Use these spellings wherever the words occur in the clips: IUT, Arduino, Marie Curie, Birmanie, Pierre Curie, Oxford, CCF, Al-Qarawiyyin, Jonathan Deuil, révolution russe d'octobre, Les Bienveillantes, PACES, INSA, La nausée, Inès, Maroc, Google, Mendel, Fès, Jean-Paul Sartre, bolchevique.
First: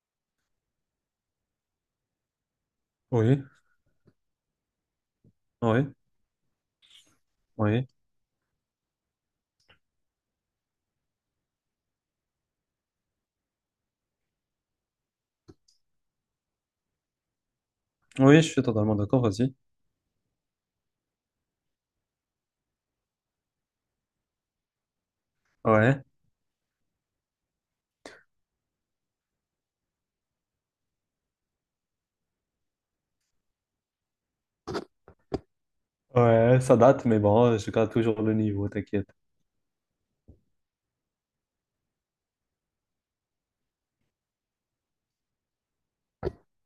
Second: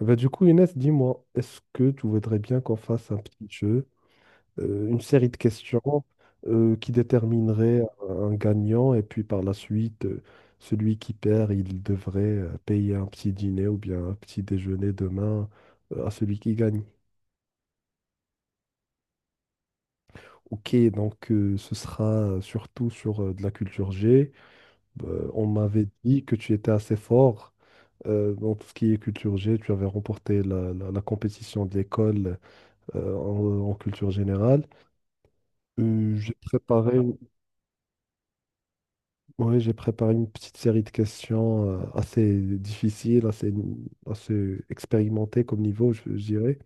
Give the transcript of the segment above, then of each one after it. Inès, dis-moi, est-ce que tu voudrais bien qu'on fasse un Oui, petit jeu, une série de oui, questions qui déterminerait oui. un gagnant et puis par la suite, celui qui perd, il devrait payer un petit dîner ou bien un petit déjeuner demain à celui qui gagne. Oui, je suis totalement d'accord, vas-y. Ok, donc ce sera surtout sur de la culture G. On m'avait Ouais. dit que tu étais assez fort dans tout ce qui est culture G. Tu avais remporté la compétition de l'école en culture générale. Euh, j'ai Ouais, ça préparé, date, mais bon, je garde toujours le niveau, t'inquiète. ouais, j'ai préparé une petite série de questions assez difficiles, assez expérimentées comme niveau, je dirais.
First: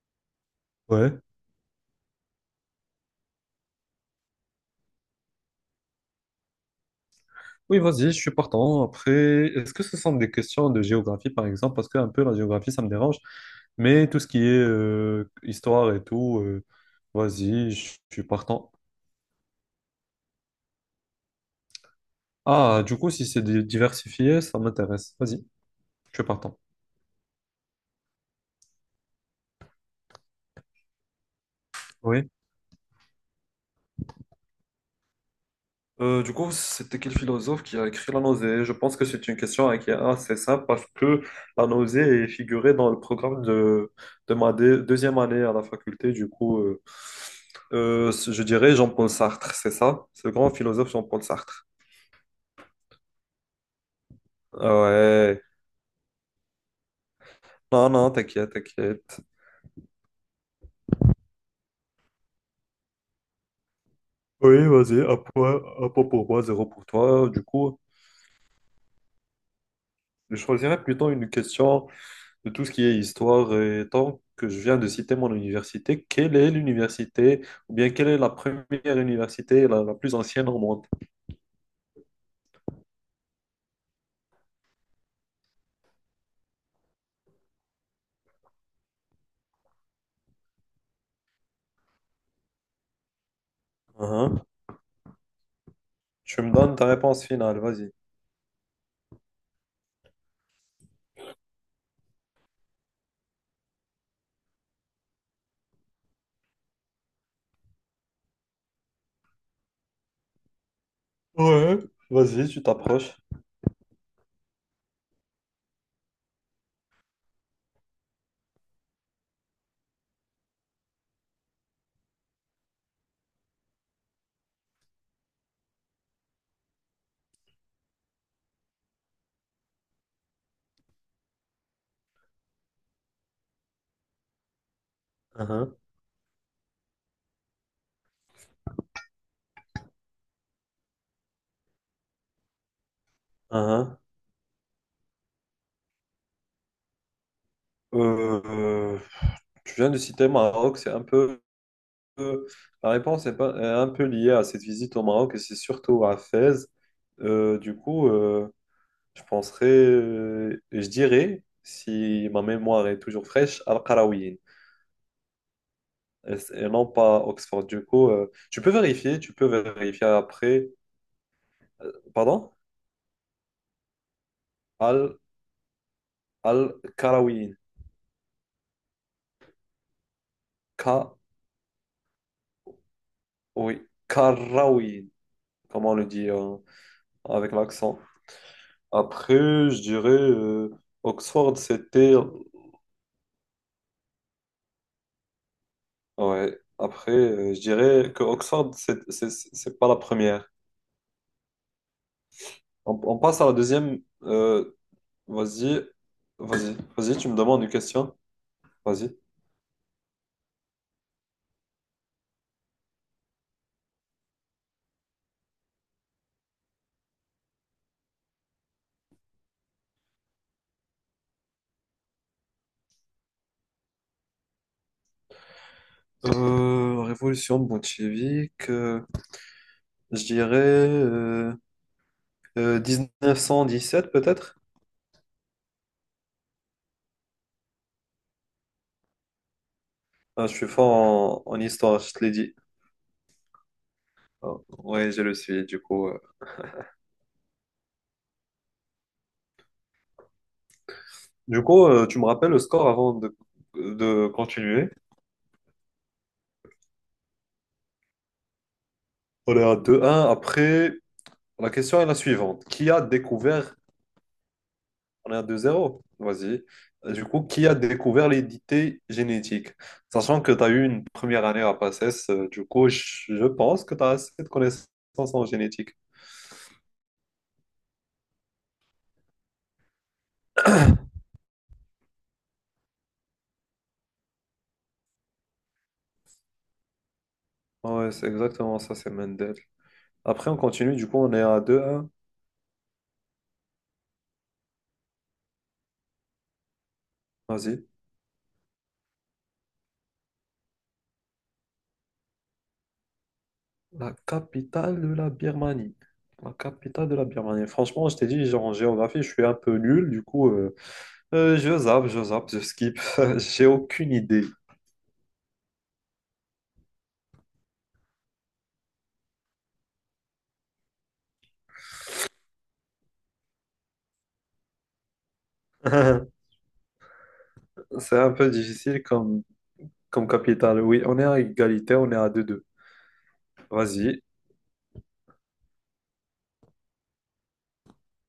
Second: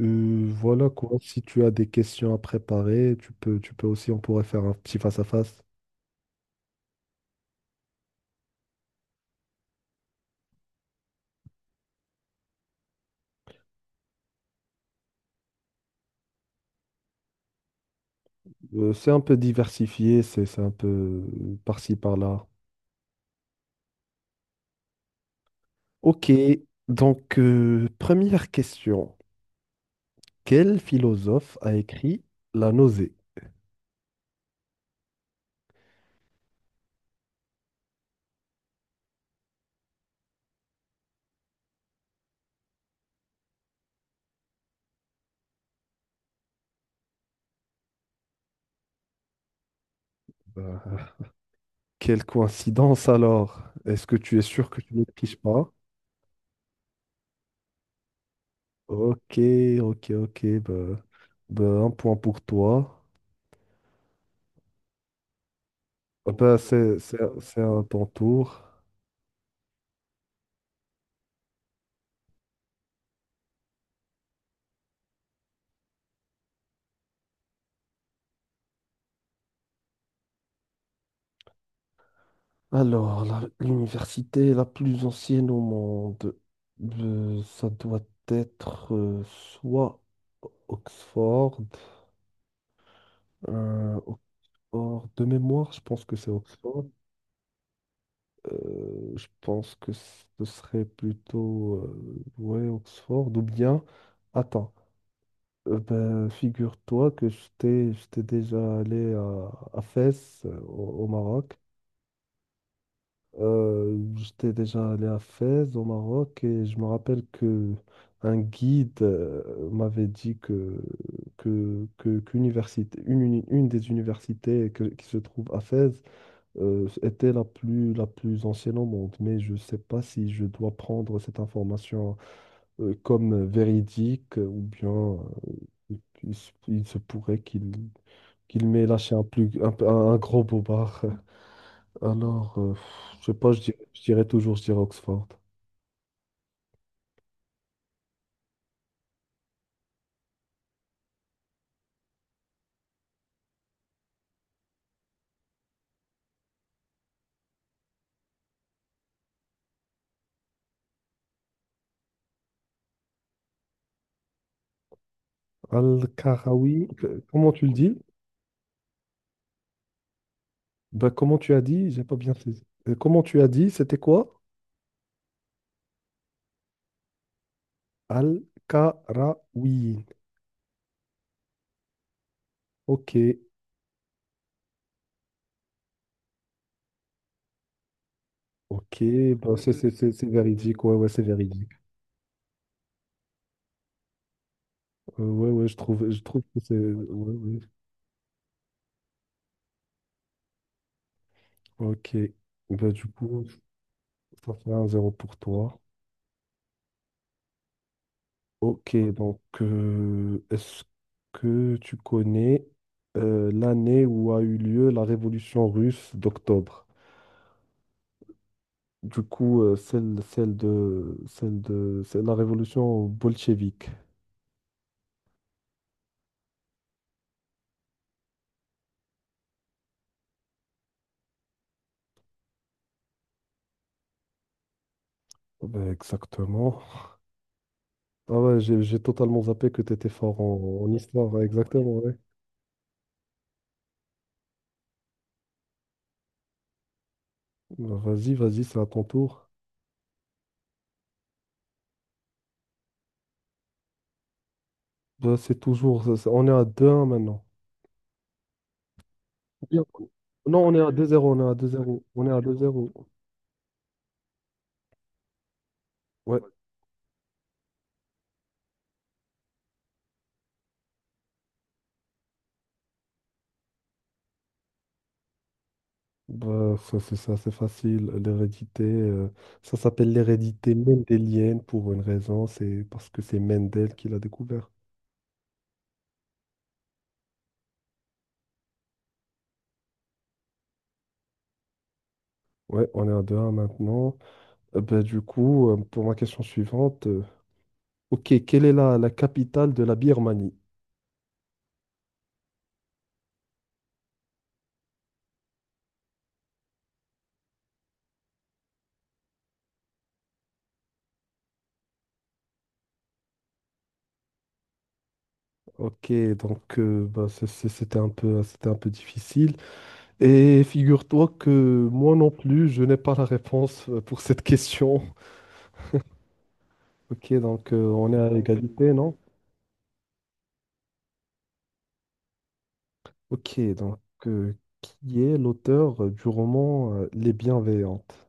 Voilà quoi, Ouais. si tu as des questions à préparer, tu peux aussi, on pourrait faire un petit face-à-face. Oui, vas-y, je suis partant. Après, est-ce que ce sont des questions de géographie, par exemple? Parce que un peu la géographie, ça me dérange. Mais tout ce qui est histoire et tout, vas-y, je suis partant. C'est un peu diversifié, c'est un peu par-ci, par-là. Ah, du coup, si c'est diversifié, ça m'intéresse. Vas-y, je suis Ok, partant. donc première question. Quel philosophe a écrit Oui. La nausée? Du coup, c'était quel philosophe qui a écrit la nausée? Je pense que c'est une question hein, qui est assez simple parce que la nausée est figurée dans le programme de ma deuxième année à la faculté. Du coup, je dirais Jean-Paul Sartre, c'est ça? Ce grand philosophe Bah, Jean-Paul Sartre. quelle coïncidence alors? Est-ce que tu es Ah, sûr que tu ne triches ouais. pas? Non, non, t'inquiète, t'inquiète. Ok, ok. Bah, un point pour toi. Oui, vas-y, un point pour Ah moi, bah, zéro pour toi. Du c'est coup, à ton tour. je choisirais plutôt une question de tout ce qui est histoire. Et tant que je viens de citer mon université, quelle est l'université, ou bien quelle est la première université la plus ancienne au monde? Alors, l'université la plus ancienne au monde, ça doit être soit Oxford, euh, Uhum. Oxford de mémoire. Je pense que c'est Tu me donnes ta Oxford. réponse finale, vas-y. Je pense que ce serait plutôt ouais, Oxford ou bien. Attends. Figure-toi que j'étais déjà allé à Fès, au au Maroc. Ouais. Vas-y, tu t'approches. J'étais déjà allé à Fès, au Maroc, et je me rappelle que un guide m'avait dit qu'université, une des universités qui se trouve à Fès était la plus ancienne au monde. Mais je ne sais pas si je dois prendre cette information comme véridique, ou bien Uhum, il se pourrait qu'il m'ait lâché un, plus, un, peu- un gros bobard. Alors, je sais pas, uhum. je dirais toujours, je dirais Oxford. Euh, euh, tu viens de citer Maroc, c'est un peu. Euh, La réponse est, pas- est un peu liée à cette visite au Maroc, et c'est surtout à Fès. Du coup, je penserais, je dirais, si ma mémoire est toujours fraîche, Al-Qarawiyyin. Et non Al-Karawi, pas comment Oxford. tu le Du dis? coup, tu peux vérifier après. Bah, comment tu as dit? J'ai pas bien Pardon? saisi. Comment tu as dit? C'était quoi? Al, Al Karawin. Al-Qarawiyyin. Ka, Ok, oui, Karawin. Comment on le dit avec l'accent? ok. Après, Bah, je dirais c'est véridique. Ouais, ouais, c'est Oxford, véridique. c'était. Ouais, ouais, je trouve Ouais, que c'est. après, Ouais, ouais. je dirais que Oxford, c'est pas la première. Ok. Bah, On, du on passe coup, à la deuxième. ça fait euh, un zéro pour toi. vas-y, vas-y, vas-y, tu me demandes une question. Ok, Vas-y. donc est-ce que tu connais l'année où a eu lieu la révolution russe d'octobre? Du coup, celle de, c'est la révolution bolchevique. Révolution bolchevique. Je dirais 1917 peut-être? Ben, exactement. Ah ouais, j'ai totalement zappé que tu étais fort Ah, je suis en fort histoire. en, Ouais, en exactement, histoire, je ouais. te l'ai dit. Ah, ouais, je le suis, du coup. Ben, vas-y, c'est à ton tour. Du coup, tu me rappelles le score avant de continuer. Ben, c'est toujours. C'est- on est à deux 1 maintenant. On est à Bien. 2-1. Non, on est à Après, deux-zéro, on est à la question deux-zéro, est la on est à suivante. Qui deux-zéro. a découvert. On est à 2-0. Ouais. Vas-y. Du coup, qui a découvert l'identité génétique? Sachant que tu as eu une première année à PACES, du coup, je pense que tu as assez de connaissances en génétique. Bah ça, c'est facile. L'hérédité, ça s'appelle l'hérédité mendélienne pour une raison, c'est parce que c'est Mendel qui l'a découvert. Ah, ouais, c'est exactement ça, c'est Mendel. Après, on continue. Du coup, on est à deux un. Ouais, on est à deux 1 maintenant. Pour ma question suivante, Vas-y. ok, quelle est la capitale de la Birmanie? La capitale de la Birmanie. La capitale de la Birmanie. Franchement, je t'ai dit, genre, en géographie, je suis un peu nul. Du coup, je zappe, je zappe, je skip. J'ai aucune idée. Ok, donc c'était un peu difficile. Et figure-toi que moi non plus, je n'ai pas la réponse pour cette question. Ok, donc on est C'est un à peu égalité, difficile non? comme capitale. Oui, on est à égalité, on est à 2-2. Ok, donc Vas-y. euh, qui est l'auteur du roman Les Bienveillantes?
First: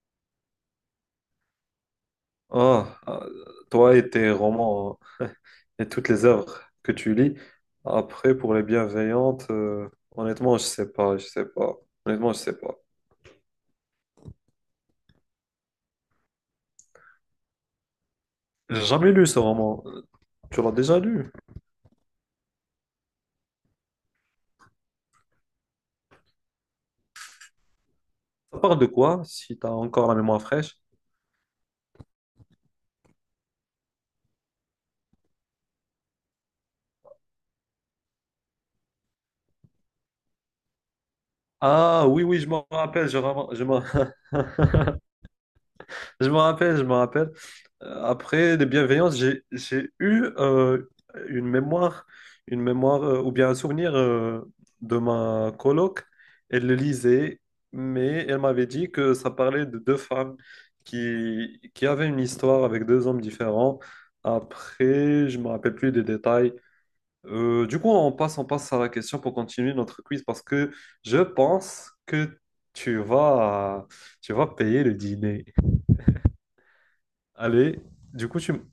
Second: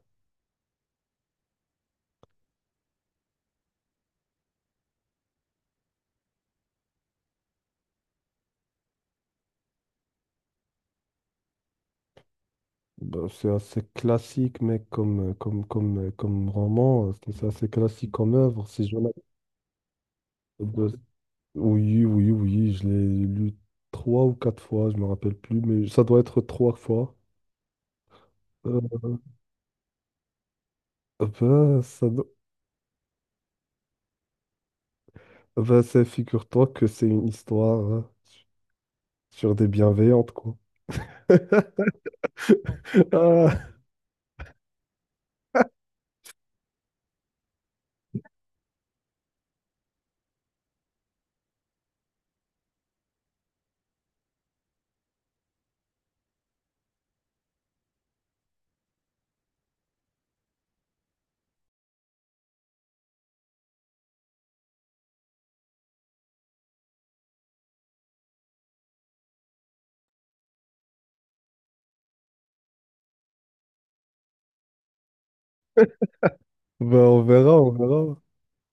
Ah, ah, toi et tes romans hein, et toutes les œuvres que tu lis. Après, pour les bienveillantes, honnêtement, je sais pas, je sais pas. Honnêtement, je sais pas. Bah, c'est assez classique, mais comme roman, c'est assez classique comme œuvre. J'ai C'est jamais Jonathan lu ce roman. Tu l'as Deuil. déjà lu? Oui, oui, oui, je l'ai lu trois ou quatre fois, je me rappelle plus, mais ça doit être trois fois. Ça parle de Euh, quoi, si t'as encore la mémoire fraîche? ben, ça, do- ben, ça figure-toi que c'est une histoire hein, sur des bienveillantes, quoi. Ah oui, oui, je m'en rappelle, je Ah, m'en je m'en rappelle, je m'en rappelle. Après les bienveillances, j'ai eu une mémoire, ou bien un souvenir de ma coloc. Elle le lisait, mais elle m'avait dit que ça parlait de deux femmes qui avaient une histoire avec deux hommes différents. Après, je me rappelle plus des détails. Du coup, on passe à la question pour continuer notre quiz parce que je pense que tu vas, tu vas payer le dîner. ben, on verra, on Allez, verra. du coup,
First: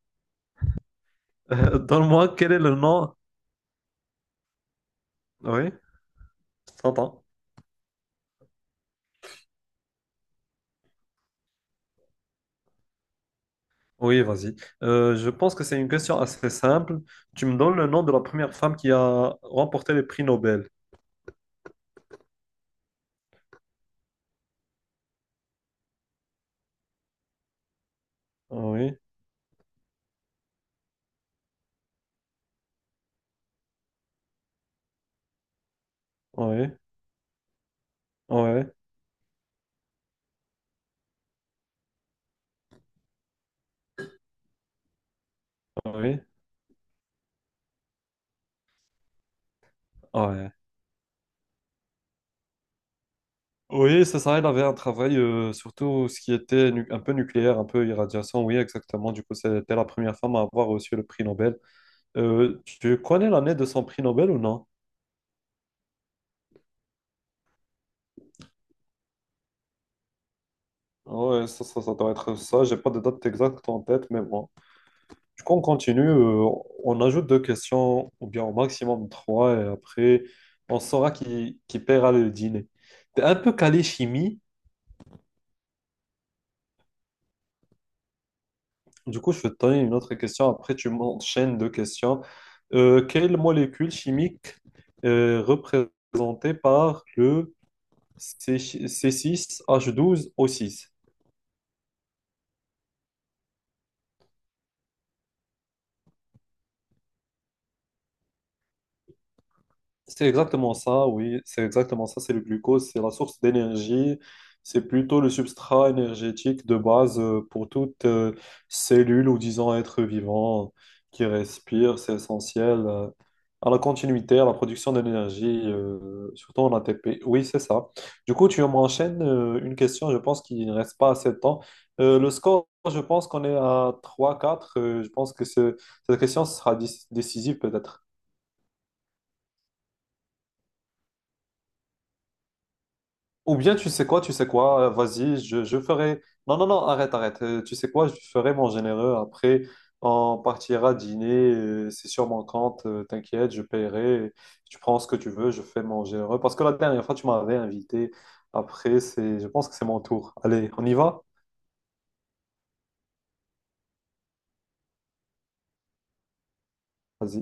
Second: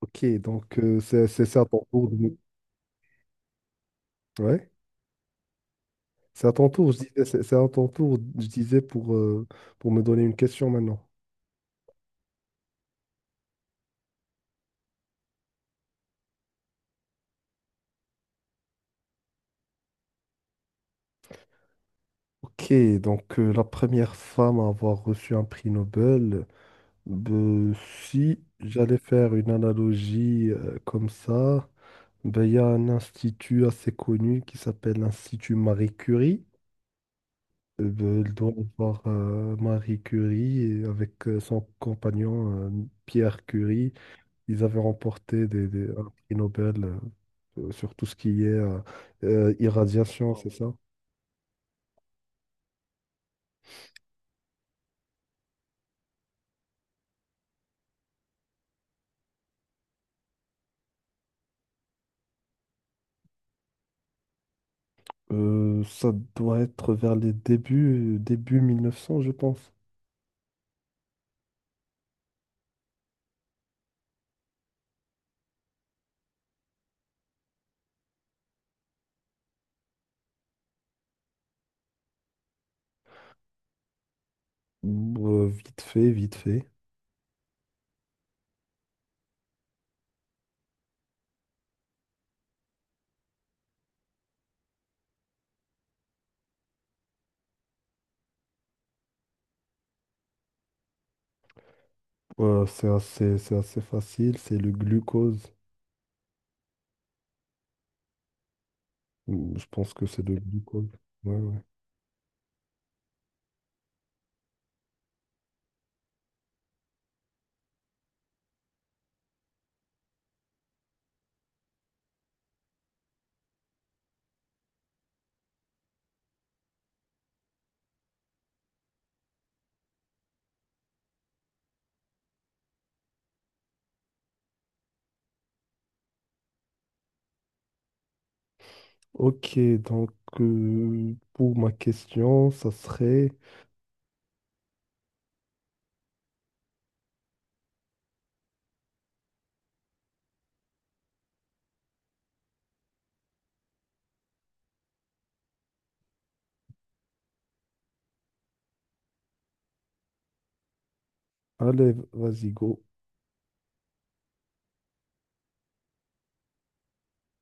Ok, donc c'est à ton tour. donne-moi De quel est le nom. Ouais, Oui, c'est à ton je tour, je t'entends. disais, c'est à ton tour, je disais, pour me donner une question maintenant. Oui, vas-y. Je pense que c'est une question assez simple. Tu me donnes le nom de la première femme qui a remporté le prix Nobel. Ok, donc la première femme à avoir reçu un prix Nobel, ben, si j'allais Oui, faire une analogie comme ça, ben, il y a un institut assez connu qui s'appelle l'Institut Marie Curie. oui, Ben, il doit y oui, avoir Marie Curie et avec son compagnon Pierre Curie. Ils avaient remporté un oui, prix Nobel sur tout ce qui est irradiation, c'est oui. ça? Oui, c'est ça, il avait un travail, surtout ce qui était un peu nucléaire, un peu irradiation, oui, exactement. Du coup, c'était la première femme à avoir reçu le prix Nobel. Tu connais l'année de son prix Nobel ou non? Ça doit être vers les débuts, début 1900, je pense. Oui, ça doit être ça. J'ai pas de date exacte en tête, mais bon. Du coup, on continue. On ajoute deux questions, ou bien au maximum trois, et après, on saura qui paiera le dîner. T'es un peu calé chimie. Bon, vite fait, vite fait. Du coup, je vais te donner une autre question. Après, tu m'enchaînes deux questions. Quelle molécule chimique est représentée par le C6H12O6? C'est assez facile, c'est le glucose. Je pense que c'est C'est le exactement glucose. ça, Ouais, oui, ouais. c'est exactement ça, c'est le glucose, c'est la source d'énergie, c'est plutôt le substrat énergétique de base pour toute cellule ou disons être vivant qui respire, c'est essentiel à la continuité, à la production d'énergie, surtout en ATP. Oui, c'est ça. Du coup, tu m'enchaînes une question, je pense qu'il ne reste pas assez de temps. Le score, je pense qu'on est à 3-4. Je pense que cette question sera décisive peut-être. Ok, donc pour ma question, ça serait... Ou bien tu sais quoi, vas-y, je ferai. Non, non, non, arrête, arrête. Tu sais quoi, je ferai mon généreux. Après, on partira dîner. C'est sur mon compte, t'inquiète, je paierai. Tu prends ce que tu veux, je fais mon généreux. Parce que la dernière fois, tu m'avais invité. Après, c'est, je pense que c'est mon tour. Allez, on y va? Allez, vas-y, go. Vas-y.